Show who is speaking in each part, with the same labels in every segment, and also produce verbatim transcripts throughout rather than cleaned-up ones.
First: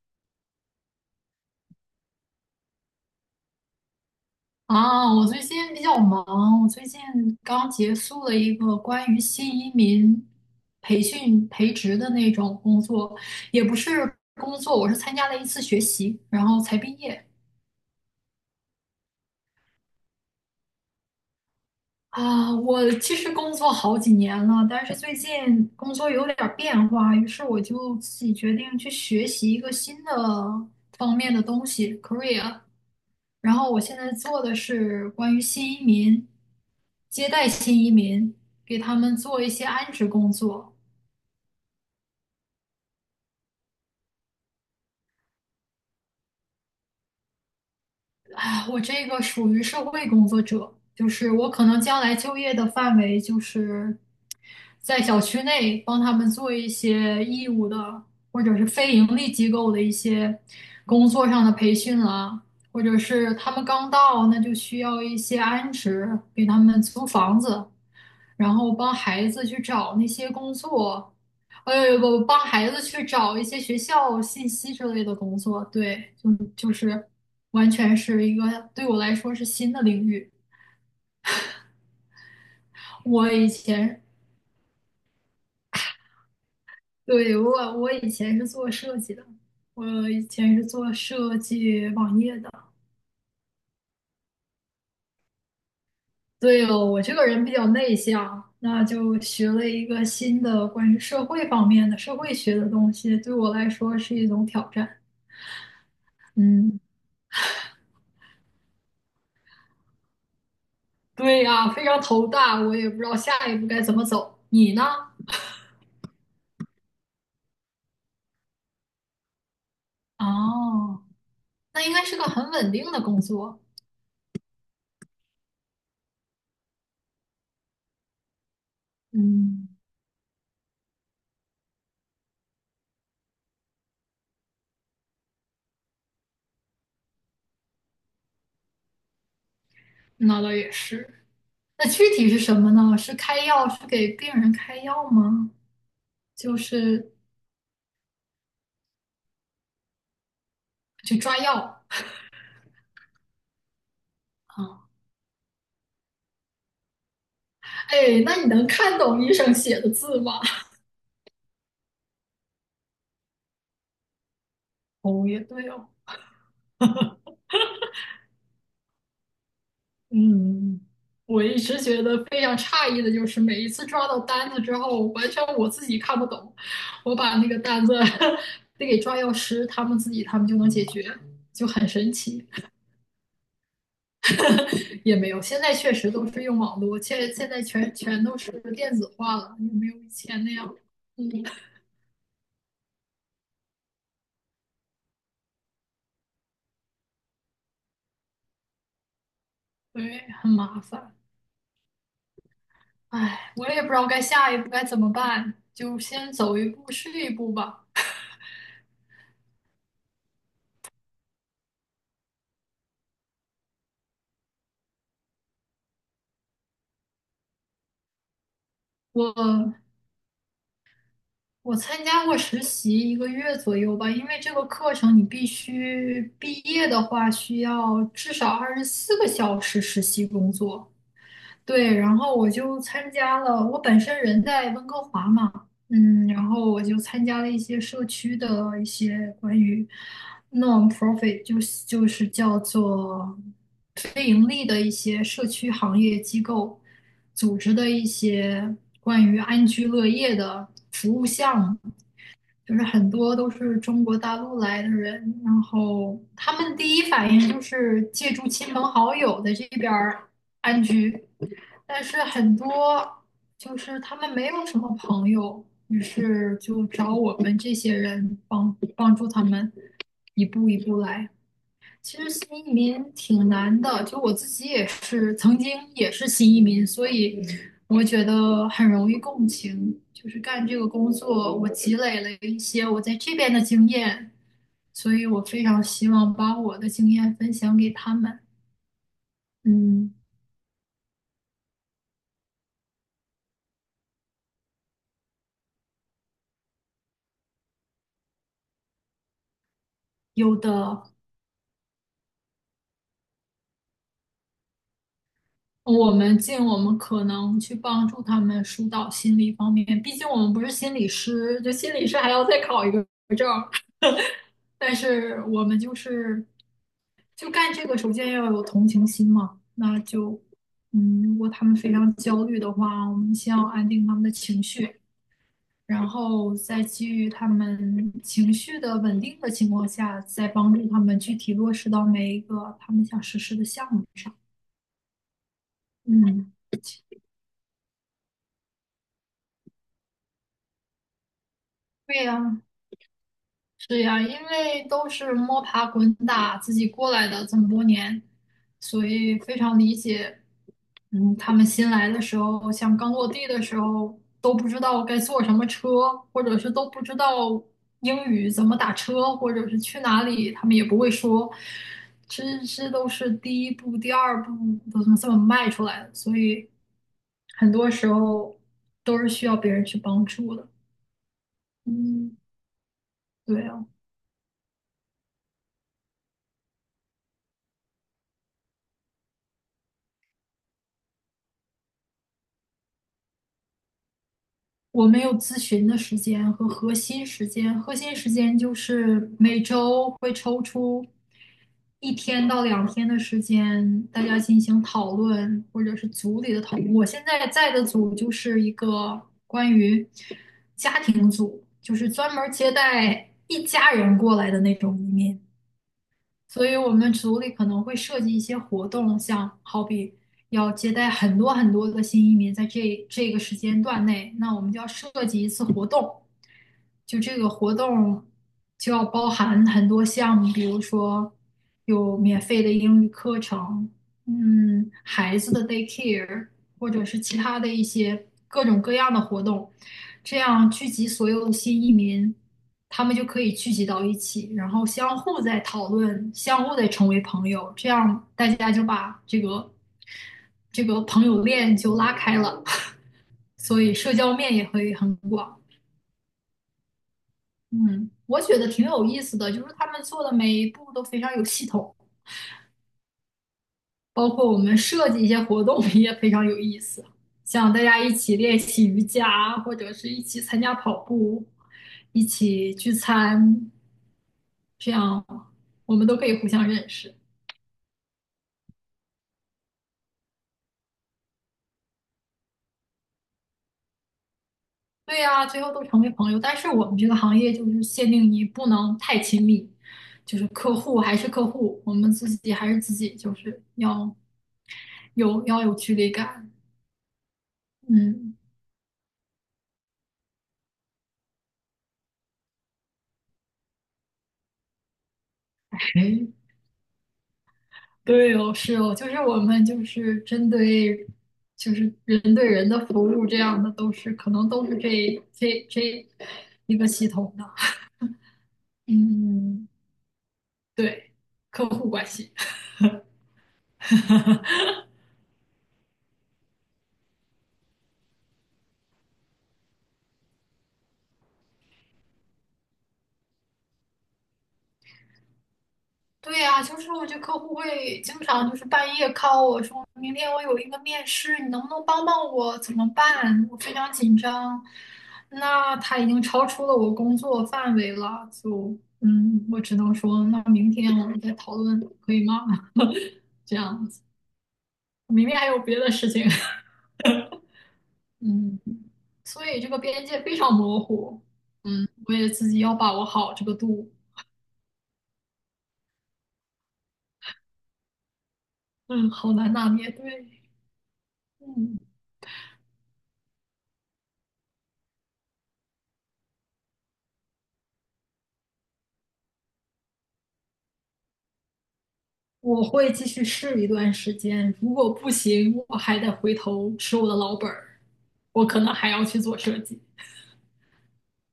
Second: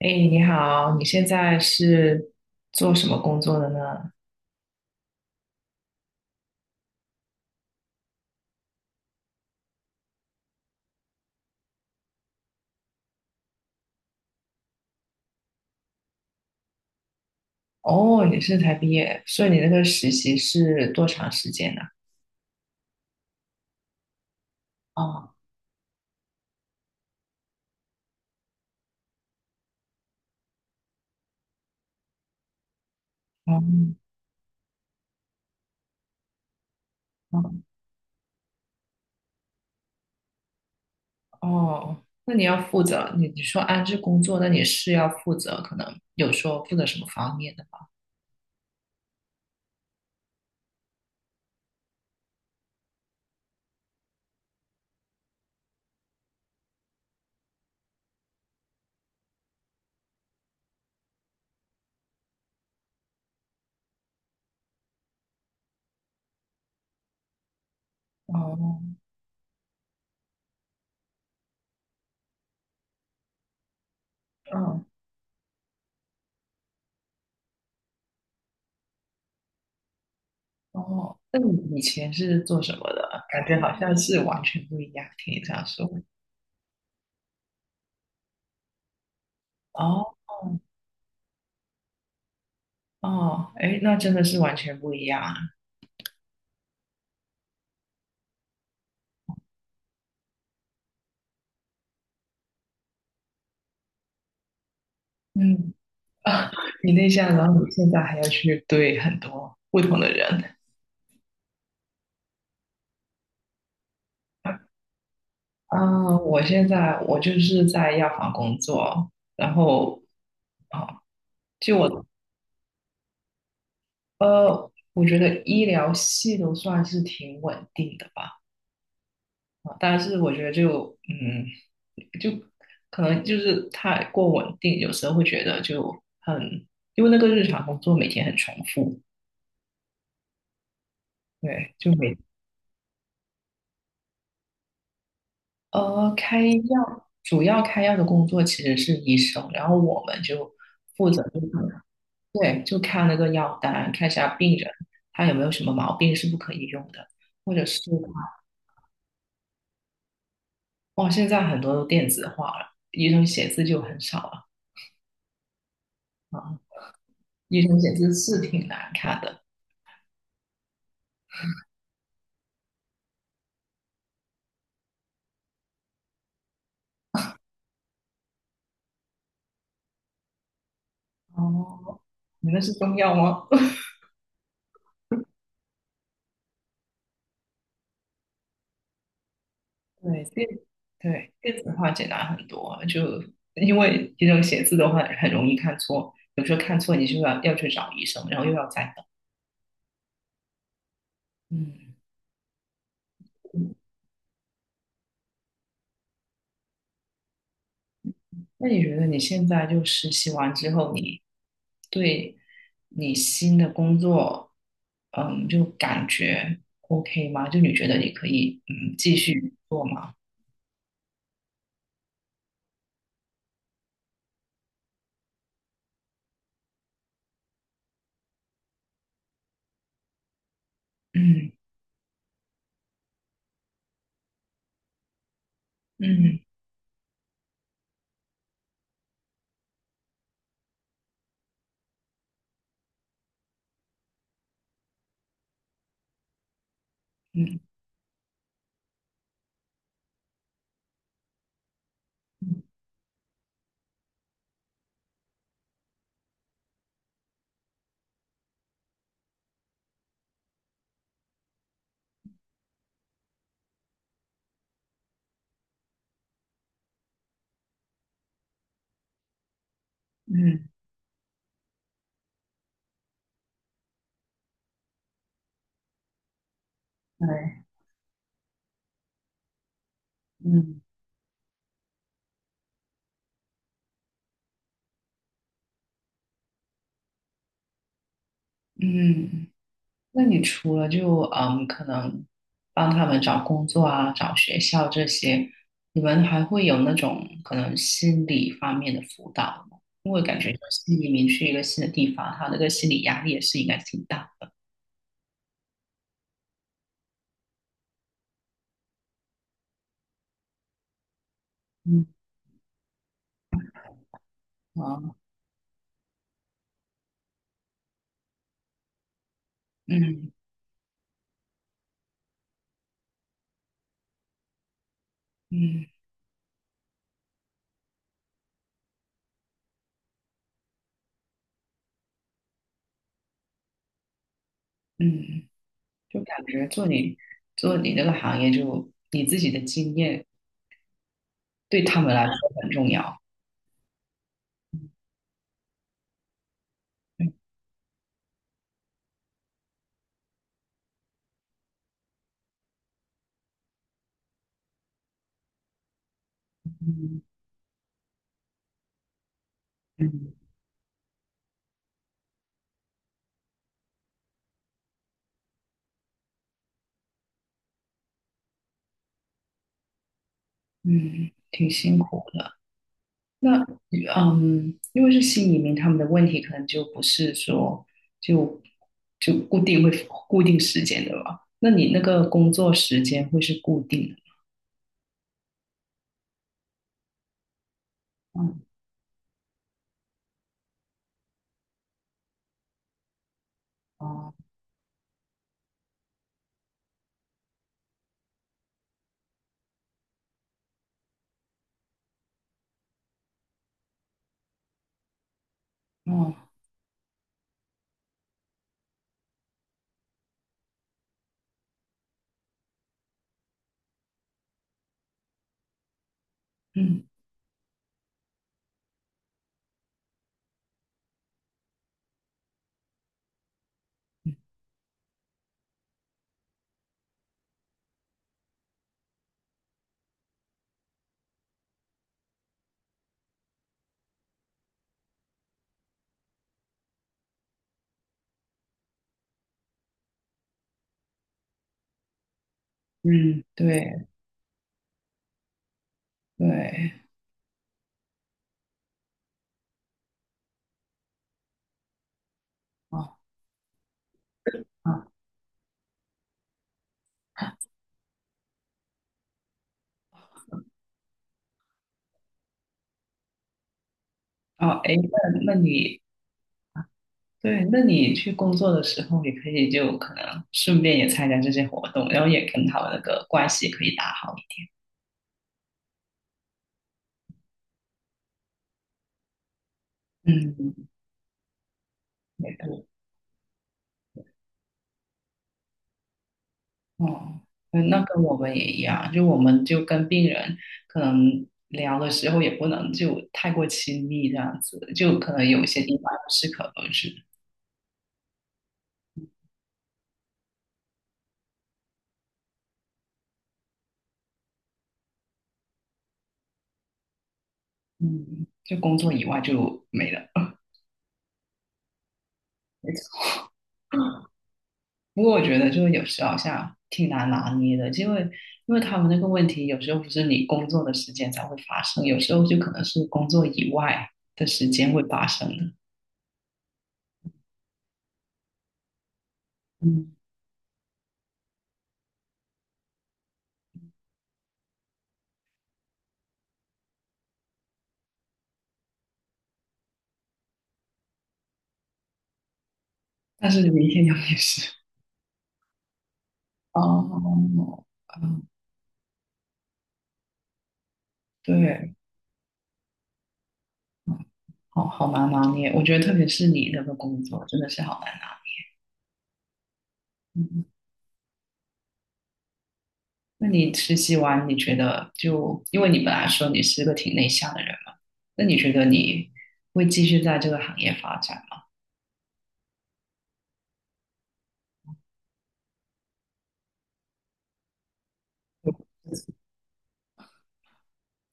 Speaker 1: 哎，你好，你现在是做什么工作的呢？
Speaker 2: 啊，我最近比较忙，我最近刚结束了一个关于新移民培训培植的那种工作，也不是工作，我是参加了一次学习，然后才毕业。
Speaker 1: 哦，你是才毕业，所以你那个实习是多长时间呢？
Speaker 2: 啊，我其实工作好几年了，但是最
Speaker 1: 哦，
Speaker 2: 近工作有点儿变化，于是我就自己决定去学习一个新的方面的东西，career。然
Speaker 1: 哦，
Speaker 2: 后我现在做的是关于新移民，接
Speaker 1: 哦，
Speaker 2: 待新移民，给他们做一些安置工作。
Speaker 1: 哦，那你要负责，你你说安置工作，那你是要负责，可能有说负责什么方面的吗？
Speaker 2: 啊我这个属于社会工作者，就是我可能将来就业的范围就是在小区内帮他们做一些义务的，或者是非盈利机构的一些工作上的培训啊，或者是他们刚到，那就需要一些安置，给他们租房子，然后
Speaker 1: 哦，
Speaker 2: 帮孩子去找那些工作，呃，不，帮孩子去找一些学校信息
Speaker 1: 哦，
Speaker 2: 之类的工作，对。完全是一个对我来说是新的领域。
Speaker 1: 哦，那你以前是做什么的？
Speaker 2: 我
Speaker 1: 感
Speaker 2: 以
Speaker 1: 觉好像
Speaker 2: 前，
Speaker 1: 是完全不一样，听你这样说。
Speaker 2: 对，我，我以前是做设计的，我
Speaker 1: 哦，
Speaker 2: 以前是做设计网页的。
Speaker 1: 哦，哎，那真的是完全不一样啊。
Speaker 2: 对哦，我这个人比较内向，那就学了一个新的关于社会方面的社会学的东西，对我来说是一种挑战。
Speaker 1: 嗯。 啊，
Speaker 2: 嗯，
Speaker 1: 你内向，然后你现在还要去对很多不同的人。
Speaker 2: 对呀，非常头大，我也不知道下一步该怎么走。你呢？
Speaker 1: 啊，我现在我就是在药房工作，然后啊，
Speaker 2: 哦，那应该是个很稳定的工作。
Speaker 1: 呃，我觉得医疗系都算是挺稳定的吧。
Speaker 2: 嗯，
Speaker 1: 啊，但是我觉得就嗯，就可能就是太过稳定，有时候会觉得就很，因为那个日常工作每天很重复。
Speaker 2: 那倒也是。
Speaker 1: 对，
Speaker 2: 那
Speaker 1: 就
Speaker 2: 具
Speaker 1: 每
Speaker 2: 体是什么呢？是开药，是给病人开药吗？
Speaker 1: 呃，开
Speaker 2: 就
Speaker 1: 药，
Speaker 2: 是
Speaker 1: 主要开药的工作其实是医生，然后我们就负
Speaker 2: 去
Speaker 1: 责
Speaker 2: 抓
Speaker 1: 就可能。
Speaker 2: 药
Speaker 1: 对，就看那个药单，看一下病人
Speaker 2: 啊？
Speaker 1: 他有没有什么毛病是不可以用的，或者是。
Speaker 2: 哎，那你能看懂医生写的字吗？
Speaker 1: 哦，现在很多都电子化了，医生写字就很少了。
Speaker 2: 哦，也对哦，
Speaker 1: 啊，医生写字是挺难看的。
Speaker 2: 嗯。我一直觉得非常诧异的就是，每一次抓到单子之后，完全我自己看不懂，我把那个单子 得给抓药师，他们自己他们就能解决，就很
Speaker 1: 哦，
Speaker 2: 神奇。
Speaker 1: 你那是中药吗？
Speaker 2: 也没有，现在确实都是用网络，现现在全全都是电子化了，也没有以
Speaker 1: 对，
Speaker 2: 前
Speaker 1: 电
Speaker 2: 那样。嗯，
Speaker 1: 对电子化简单很多，就因为这种写字的话很容易看错，有时候看错你就要要去找医生，然后又要再等。
Speaker 2: 对，很麻烦。
Speaker 1: 嗯，
Speaker 2: 唉，我也不知道该下一步该怎么办，就先走一步是一步吧。
Speaker 1: 那你觉得你现在就实习完之后，你对你新的工作，嗯，就感觉 OK 吗？就你觉得你可以嗯继续做
Speaker 2: 我
Speaker 1: 吗？
Speaker 2: 我参加过实习一个月左右吧，因为这个课程你必须毕业的话，需要至少二十四个小时实习工作。
Speaker 1: 嗯
Speaker 2: 对，然后我就参加了，我本身人在温哥华嘛，嗯，
Speaker 1: 嗯
Speaker 2: 然后我就参加了一些社区的一些关于 non-profit，就是就是叫做非盈利的一些社区行业机构组
Speaker 1: 嗯
Speaker 2: 织的一些关于安居乐业的服务项目，就是很多都是中国大陆来的人，然后他们第一反应就是借助亲朋好友在这边儿安居。但是很多就是他们没有什么朋友，于是就找我们这些人帮帮助他们一
Speaker 1: 嗯，
Speaker 2: 步一步来。其实新移民挺难的，就我自己也是曾经也是新移民，所以
Speaker 1: 对，
Speaker 2: 我觉得很容易共情。就是干这
Speaker 1: 嗯
Speaker 2: 个工作，我积累了一些我在这边的经验，所以我非常希望把我的经验分享给他们。
Speaker 1: 嗯。
Speaker 2: 嗯，
Speaker 1: 那你除了就嗯，可能帮他们找工作啊、找学校这些，你们还会有那种可能心理方面的辅导吗？因为感觉
Speaker 2: 有
Speaker 1: 新
Speaker 2: 的
Speaker 1: 移民去一个新的地方，他那个心理压力也是应该挺大的。
Speaker 2: 我们尽我们可能去帮助他们疏导心理方面，毕竟我们不是心理师，就心
Speaker 1: 嗯
Speaker 2: 理师还要再考一个证儿。但
Speaker 1: 啊，
Speaker 2: 是我们就是就干这个，首先要有同情心嘛。那
Speaker 1: 嗯
Speaker 2: 就嗯，如果他们非常焦虑的话，我们先要安定他们的情绪，
Speaker 1: 嗯
Speaker 2: 然后再基于他们情绪的稳定的情况下，再帮助他们具体落实到每一个他们想实施的项目上。
Speaker 1: 嗯，就感
Speaker 2: 嗯，
Speaker 1: 觉做你做你这个行业就，你自己的经验对他们来
Speaker 2: 对
Speaker 1: 说
Speaker 2: 呀，
Speaker 1: 很重要。
Speaker 2: 是呀，因为都是摸爬滚打自己过来
Speaker 1: 嗯
Speaker 2: 的这么多年，所以非常理解。嗯，他们新来的时候，像刚落地的时候，都不知道该坐什么车，或者是都不知道英语怎么打车，或者是去哪
Speaker 1: 嗯
Speaker 2: 里，他们也不会说。这这都是第一步、第二步都这么这么迈出来的，所以很多时候都是需要别人去帮助的。
Speaker 1: 嗯，挺辛苦
Speaker 2: 嗯，
Speaker 1: 的。
Speaker 2: 对
Speaker 1: 那
Speaker 2: 啊。
Speaker 1: 嗯，因为是新移民，他们的问题可能就不是说就就固定会固定时间的吧？那你那个工作时间会是固定的。
Speaker 2: 我没有咨询的时间和核心时间，核心时间
Speaker 1: 嗯，
Speaker 2: 就是每周会抽出一天到两天的时间，大家
Speaker 1: 哦
Speaker 2: 进行讨论，或者是组里的讨论。我现在在的组就是一个关于家庭组，就是专门接待一家人过来的那种移民。
Speaker 1: 哦
Speaker 2: 所以我们组里可能会设计一些活动，像好比要接待很多很多的新移民，在这这个时间段内，那我们就要设计一次活动，
Speaker 1: 嗯
Speaker 2: 就这个活动就要包含很多项目，比如说有免费的英语课程，嗯，孩子的 daycare，或者是其他的一些各种各样的活动，这样聚集所有的新移民，他们就可以聚集到一起，然后相互在讨论，相互在成为朋友，这样大家就把这个这个朋友链就拉开了，
Speaker 1: 嗯，
Speaker 2: 所以
Speaker 1: 对
Speaker 2: 社交面也会很广。
Speaker 1: 对
Speaker 2: 嗯，我觉得挺有意思的，就是他们做的每一步都非常有系统，
Speaker 1: 哦
Speaker 2: 包括我们
Speaker 1: 哦
Speaker 2: 设计一些活动 也非常有意思，像大家一起练习瑜伽，或者是一起参加跑步，一起聚餐，
Speaker 1: 哦，
Speaker 2: 这
Speaker 1: 哎，那
Speaker 2: 样
Speaker 1: 那
Speaker 2: 我
Speaker 1: 你
Speaker 2: 们都可以互相认识。
Speaker 1: 对，那你去工作的时候，也可以就可能顺便也参加这些活动，然后也跟他们那个关系可以打好一
Speaker 2: 对呀，最后都成为朋友。但是我们这个行业就是限定你不能太亲密，
Speaker 1: 点。
Speaker 2: 就是客
Speaker 1: 嗯，
Speaker 2: 户还是客户，我们自己
Speaker 1: 没
Speaker 2: 还是
Speaker 1: 错。
Speaker 2: 自己，就是要有要有距离感。
Speaker 1: 哦，嗯那跟
Speaker 2: 嗯。
Speaker 1: 我们也一样，就我们就跟病人可能聊的时候也不能就太过亲密这样子，就可能有一些地方要 适可而止。
Speaker 2: 对哦，是哦，就是我们就是针对就是人对人的服务这样的，都是可能都是这这这一个系统的。
Speaker 1: 嗯，就工作以外
Speaker 2: 嗯，
Speaker 1: 就没了。
Speaker 2: 对，客户关系。
Speaker 1: 没错。不过我觉得就是有时候好像挺难拿捏的，因为因为他们那个问题有时候不是你工作的时间才会发生，有时候就可能是工作以外的时间会发生的。
Speaker 2: 对呀，就是我觉得客户会经常就是半夜 call 我说，
Speaker 1: 嗯，
Speaker 2: 明天我有一个面试，你能不能帮帮我？怎么办？我非常紧张。那他已经超出了我工作范围了，就嗯，我只能说，那明天我们再讨论，可以吗？
Speaker 1: 但
Speaker 2: 这
Speaker 1: 是
Speaker 2: 样
Speaker 1: 明
Speaker 2: 子，
Speaker 1: 天又没事。
Speaker 2: 明天还有别的事情，
Speaker 1: 哦，嗯，
Speaker 2: 嗯，所以这个边界非常模糊，嗯，
Speaker 1: 对。
Speaker 2: 我也自己要把握好这个度，
Speaker 1: 好好难拿捏。我觉得特别是你那个工作真的是好难拿。
Speaker 2: 嗯，好难拿捏，对，
Speaker 1: 嗯，嗯
Speaker 2: 嗯。
Speaker 1: 那你实习完，你觉得就因为你本来说你是个挺内向的人嘛，那你觉得你会继续在这个行业发展吗？
Speaker 2: 我会继续试一段时间，如果不行，我还得回头吃我的老本儿，我可能还要去做设计。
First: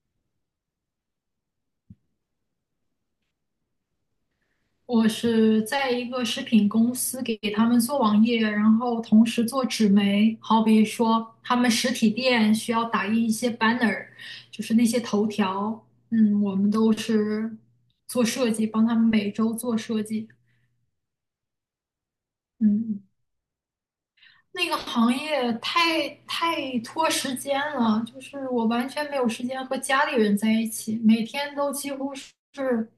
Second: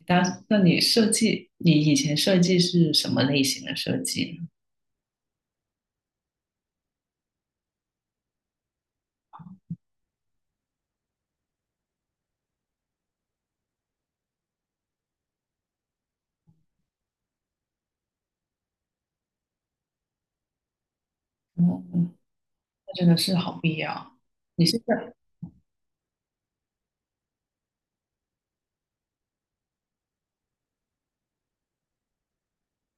Speaker 1: 但那你设计，你以前设计是什么类型的设计呢？
Speaker 2: 我是在一个食品公司给他们做网页，然后同时做纸媒，好比说他们实体店需要打印一些 banner，就是那些头条，嗯，我们都是做设计，帮他们每周做设计，
Speaker 1: 嗯，那
Speaker 2: 嗯。
Speaker 1: 真
Speaker 2: 嗯
Speaker 1: 的是好必要。你
Speaker 2: 那个
Speaker 1: 是在。
Speaker 2: 行业太太拖时间了，就是我完全没有时间和家里人在一起，每天都几乎是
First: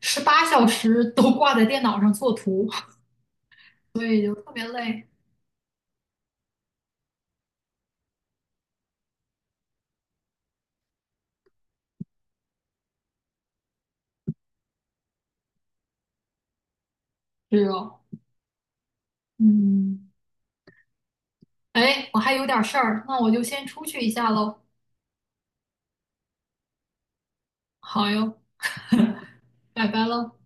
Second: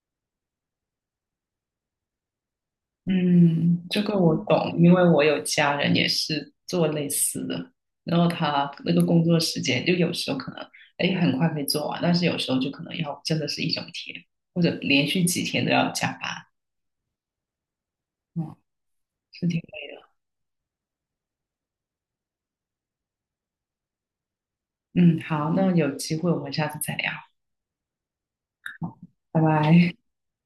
Speaker 2: 十八小时都挂在电脑上做图，
Speaker 1: 嗯，这个我
Speaker 2: 特别
Speaker 1: 懂，因
Speaker 2: 累。
Speaker 1: 为我有家人也是做类似的，然后他那个工作时间就有时候可能，哎，很快可以做完，但是有时候就可能要真的是一整天，或者连续几天都要加班，
Speaker 2: 是哦，
Speaker 1: 嗯，是挺累的。
Speaker 2: 嗯，哎，我还有点事儿，那我就先出去一下喽。
Speaker 1: 嗯，好，那有机会我们下次再聊，
Speaker 2: 好哟，
Speaker 1: 拜
Speaker 2: 拜
Speaker 1: 拜。
Speaker 2: 拜喽。